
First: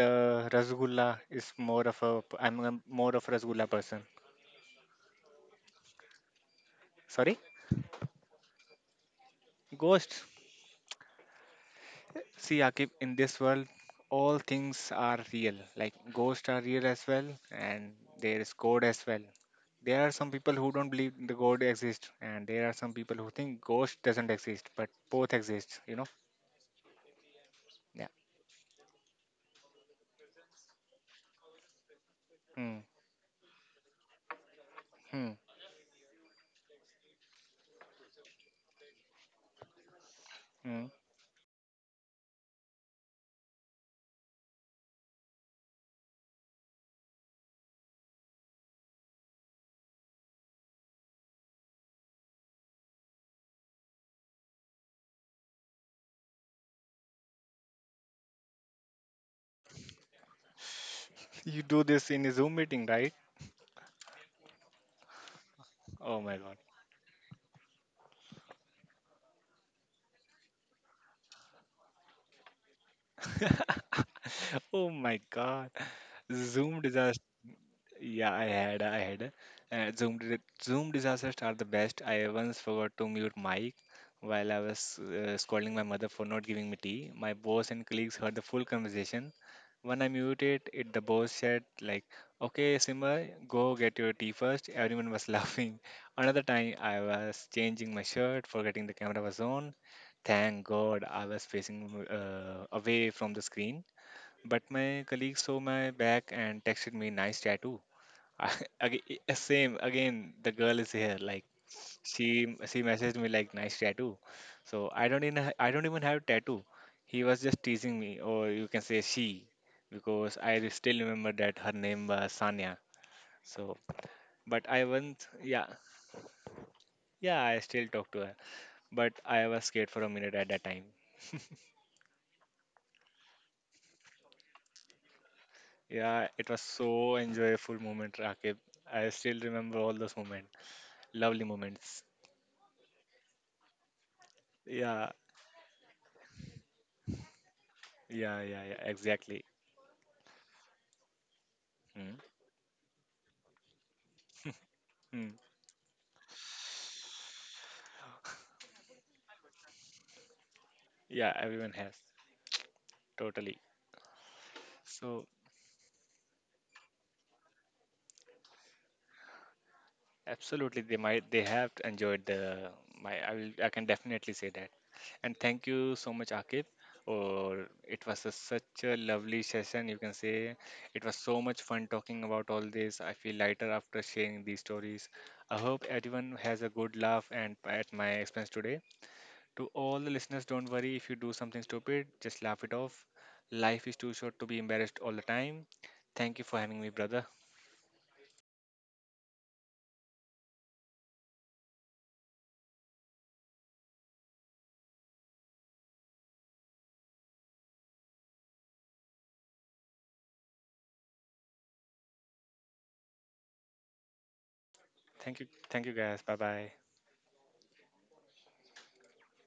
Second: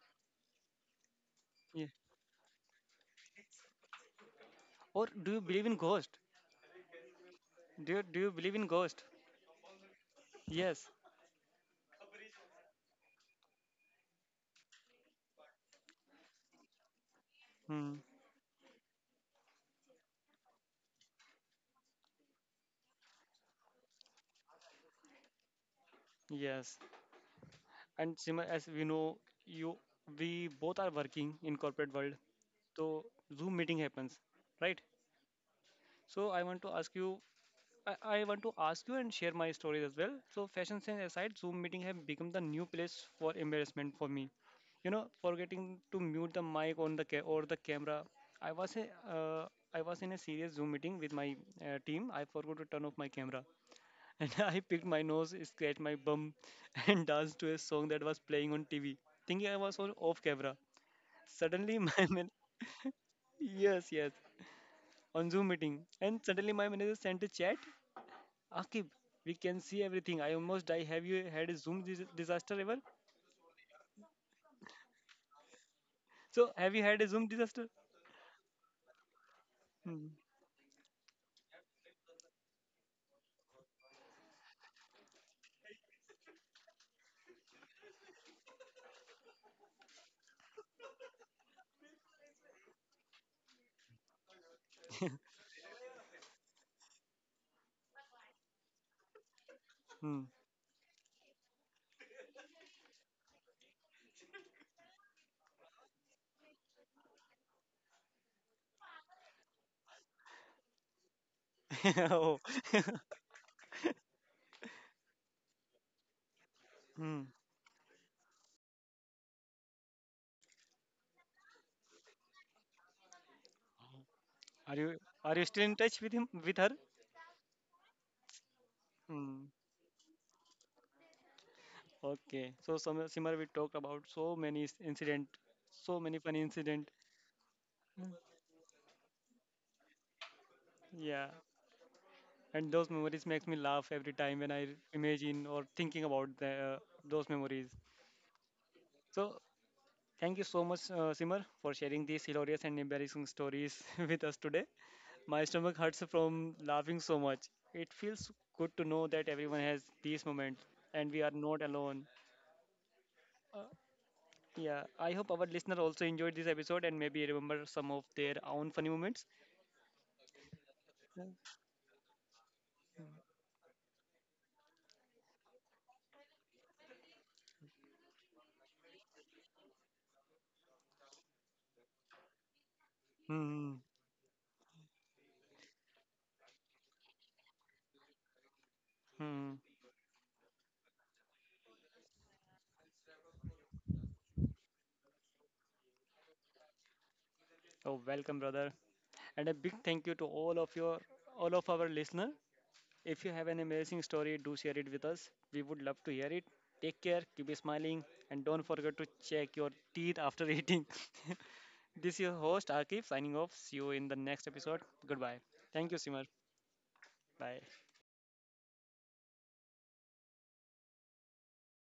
[SPEAKER 2] the rasgulla is more
[SPEAKER 1] Yeah.
[SPEAKER 2] of a. I'm a, more of a rasgulla person.
[SPEAKER 1] Or do you believe in ghost?
[SPEAKER 2] Sorry,
[SPEAKER 1] Do you believe in ghost?
[SPEAKER 2] ghosts.
[SPEAKER 1] Yes.
[SPEAKER 2] See, Akif, in this world, all things are real. Like ghosts are real as well,
[SPEAKER 1] Hmm.
[SPEAKER 2] and there is God as well. There are some people who don't believe the God exists, and there are some people who think ghost doesn't exist, but both exist. You know?
[SPEAKER 1] Yes.
[SPEAKER 2] Yeah.
[SPEAKER 1] And Simar, as we know, you we both are working in corporate world,
[SPEAKER 2] Mm,
[SPEAKER 1] so Zoom meeting happens, right?
[SPEAKER 2] mm,
[SPEAKER 1] So I want to ask you, I want to ask you and share my stories as well. So, fashion
[SPEAKER 2] mm.
[SPEAKER 1] sense aside, Zoom meeting have become the new place for embarrassment for me. You know, forgetting to mute the mic on the or the camera. I was uh, I was in a serious Zoom meeting with my team. I forgot to turn off my camera, and I picked my nose, scratched my bum, and danced to a song that was playing on TV, thinking I was on off camera.
[SPEAKER 2] You do
[SPEAKER 1] Suddenly,
[SPEAKER 2] this in a Zoom meeting, right?
[SPEAKER 1] yes, yes, on Zoom meeting,
[SPEAKER 2] Oh
[SPEAKER 1] and
[SPEAKER 2] my God.
[SPEAKER 1] suddenly my manager sent a chat. Akib, we can see everything. I almost die. Have you had a Zoom disaster ever?
[SPEAKER 2] Oh my God.
[SPEAKER 1] So,
[SPEAKER 2] Zoom
[SPEAKER 1] have you had a
[SPEAKER 2] disaster.
[SPEAKER 1] Zoom disaster?
[SPEAKER 2] Yeah, I had.
[SPEAKER 1] Hmm.
[SPEAKER 2] Zoom disasters are the best. I once forgot to mute mic while I was scolding my mother for not giving me tea. My boss and colleagues heard the full conversation. When I muted it, the boss said like, "Okay, Simba, go get your tea first." Everyone was laughing. Another time, I was changing my shirt, forgetting the camera was on.
[SPEAKER 1] Hmm.
[SPEAKER 2] Thank God, I was facing away from the screen. But my colleague saw my back and texted me, "Nice tattoo." Same again. The girl is here. Like
[SPEAKER 1] Oh.
[SPEAKER 2] she messaged me like nice tattoo. So I don't even I don't even have tattoo. He
[SPEAKER 1] Hmm.
[SPEAKER 2] was just teasing me, or you can say she, because I still remember that her name was Sanya. So, but
[SPEAKER 1] Are
[SPEAKER 2] I
[SPEAKER 1] you
[SPEAKER 2] once
[SPEAKER 1] are you
[SPEAKER 2] yeah,
[SPEAKER 1] still in touch with him with her?
[SPEAKER 2] yeah, I still talk to her. But I
[SPEAKER 1] Hmm.
[SPEAKER 2] was scared for a minute at that time.
[SPEAKER 1] Okay. So, some Simar, we talked about so many incident, so many
[SPEAKER 2] Yeah,
[SPEAKER 1] funny
[SPEAKER 2] it was
[SPEAKER 1] incident.
[SPEAKER 2] so enjoyable
[SPEAKER 1] Mm.
[SPEAKER 2] moment, Rakib. I still remember all those moments,
[SPEAKER 1] Yeah.
[SPEAKER 2] lovely moments.
[SPEAKER 1] And those memories makes me laugh every time when I
[SPEAKER 2] Yeah
[SPEAKER 1] imagine or thinking about those memories.
[SPEAKER 2] yeah,
[SPEAKER 1] So
[SPEAKER 2] exactly.
[SPEAKER 1] thank you so much, Simar, for sharing these hilarious and embarrassing stories with us today.
[SPEAKER 2] Mm.
[SPEAKER 1] My stomach hurts from laughing so much. It feels good to know that everyone has these moments and we
[SPEAKER 2] Yeah,
[SPEAKER 1] are not
[SPEAKER 2] everyone has
[SPEAKER 1] alone.
[SPEAKER 2] totally.
[SPEAKER 1] Uh, yeah, I
[SPEAKER 2] So
[SPEAKER 1] hope our listener also enjoyed this episode and maybe remember some of their own funny moments.
[SPEAKER 2] absolutely,
[SPEAKER 1] Yeah.
[SPEAKER 2] they have enjoyed the my. I can definitely say that. And thank you so much, Akib. Or it was a, such a lovely session. You can say it was so much fun talking about all this. I feel lighter
[SPEAKER 1] Hmm.
[SPEAKER 2] after sharing these stories. I hope everyone has a good laugh and at my expense today.
[SPEAKER 1] Hmm.
[SPEAKER 2] To all the listeners, don't worry if you do something stupid. Just laugh it off. Life is too short to be embarrassed all the time. Thank you for having me, brother.
[SPEAKER 1] Oh, welcome, brother, and a big thank you to all of our listener. If you have an amazing story, do share it with us. We would love to hear it. Take care, keep smiling, and don't forget to check your teeth after eating. This is your host, Akif, signing off. See you in the next episode. Goodbye.
[SPEAKER 2] Thank you. Thank
[SPEAKER 1] Thank
[SPEAKER 2] you
[SPEAKER 1] you,
[SPEAKER 2] guys.
[SPEAKER 1] Simar.
[SPEAKER 2] Bye bye.
[SPEAKER 1] Bye.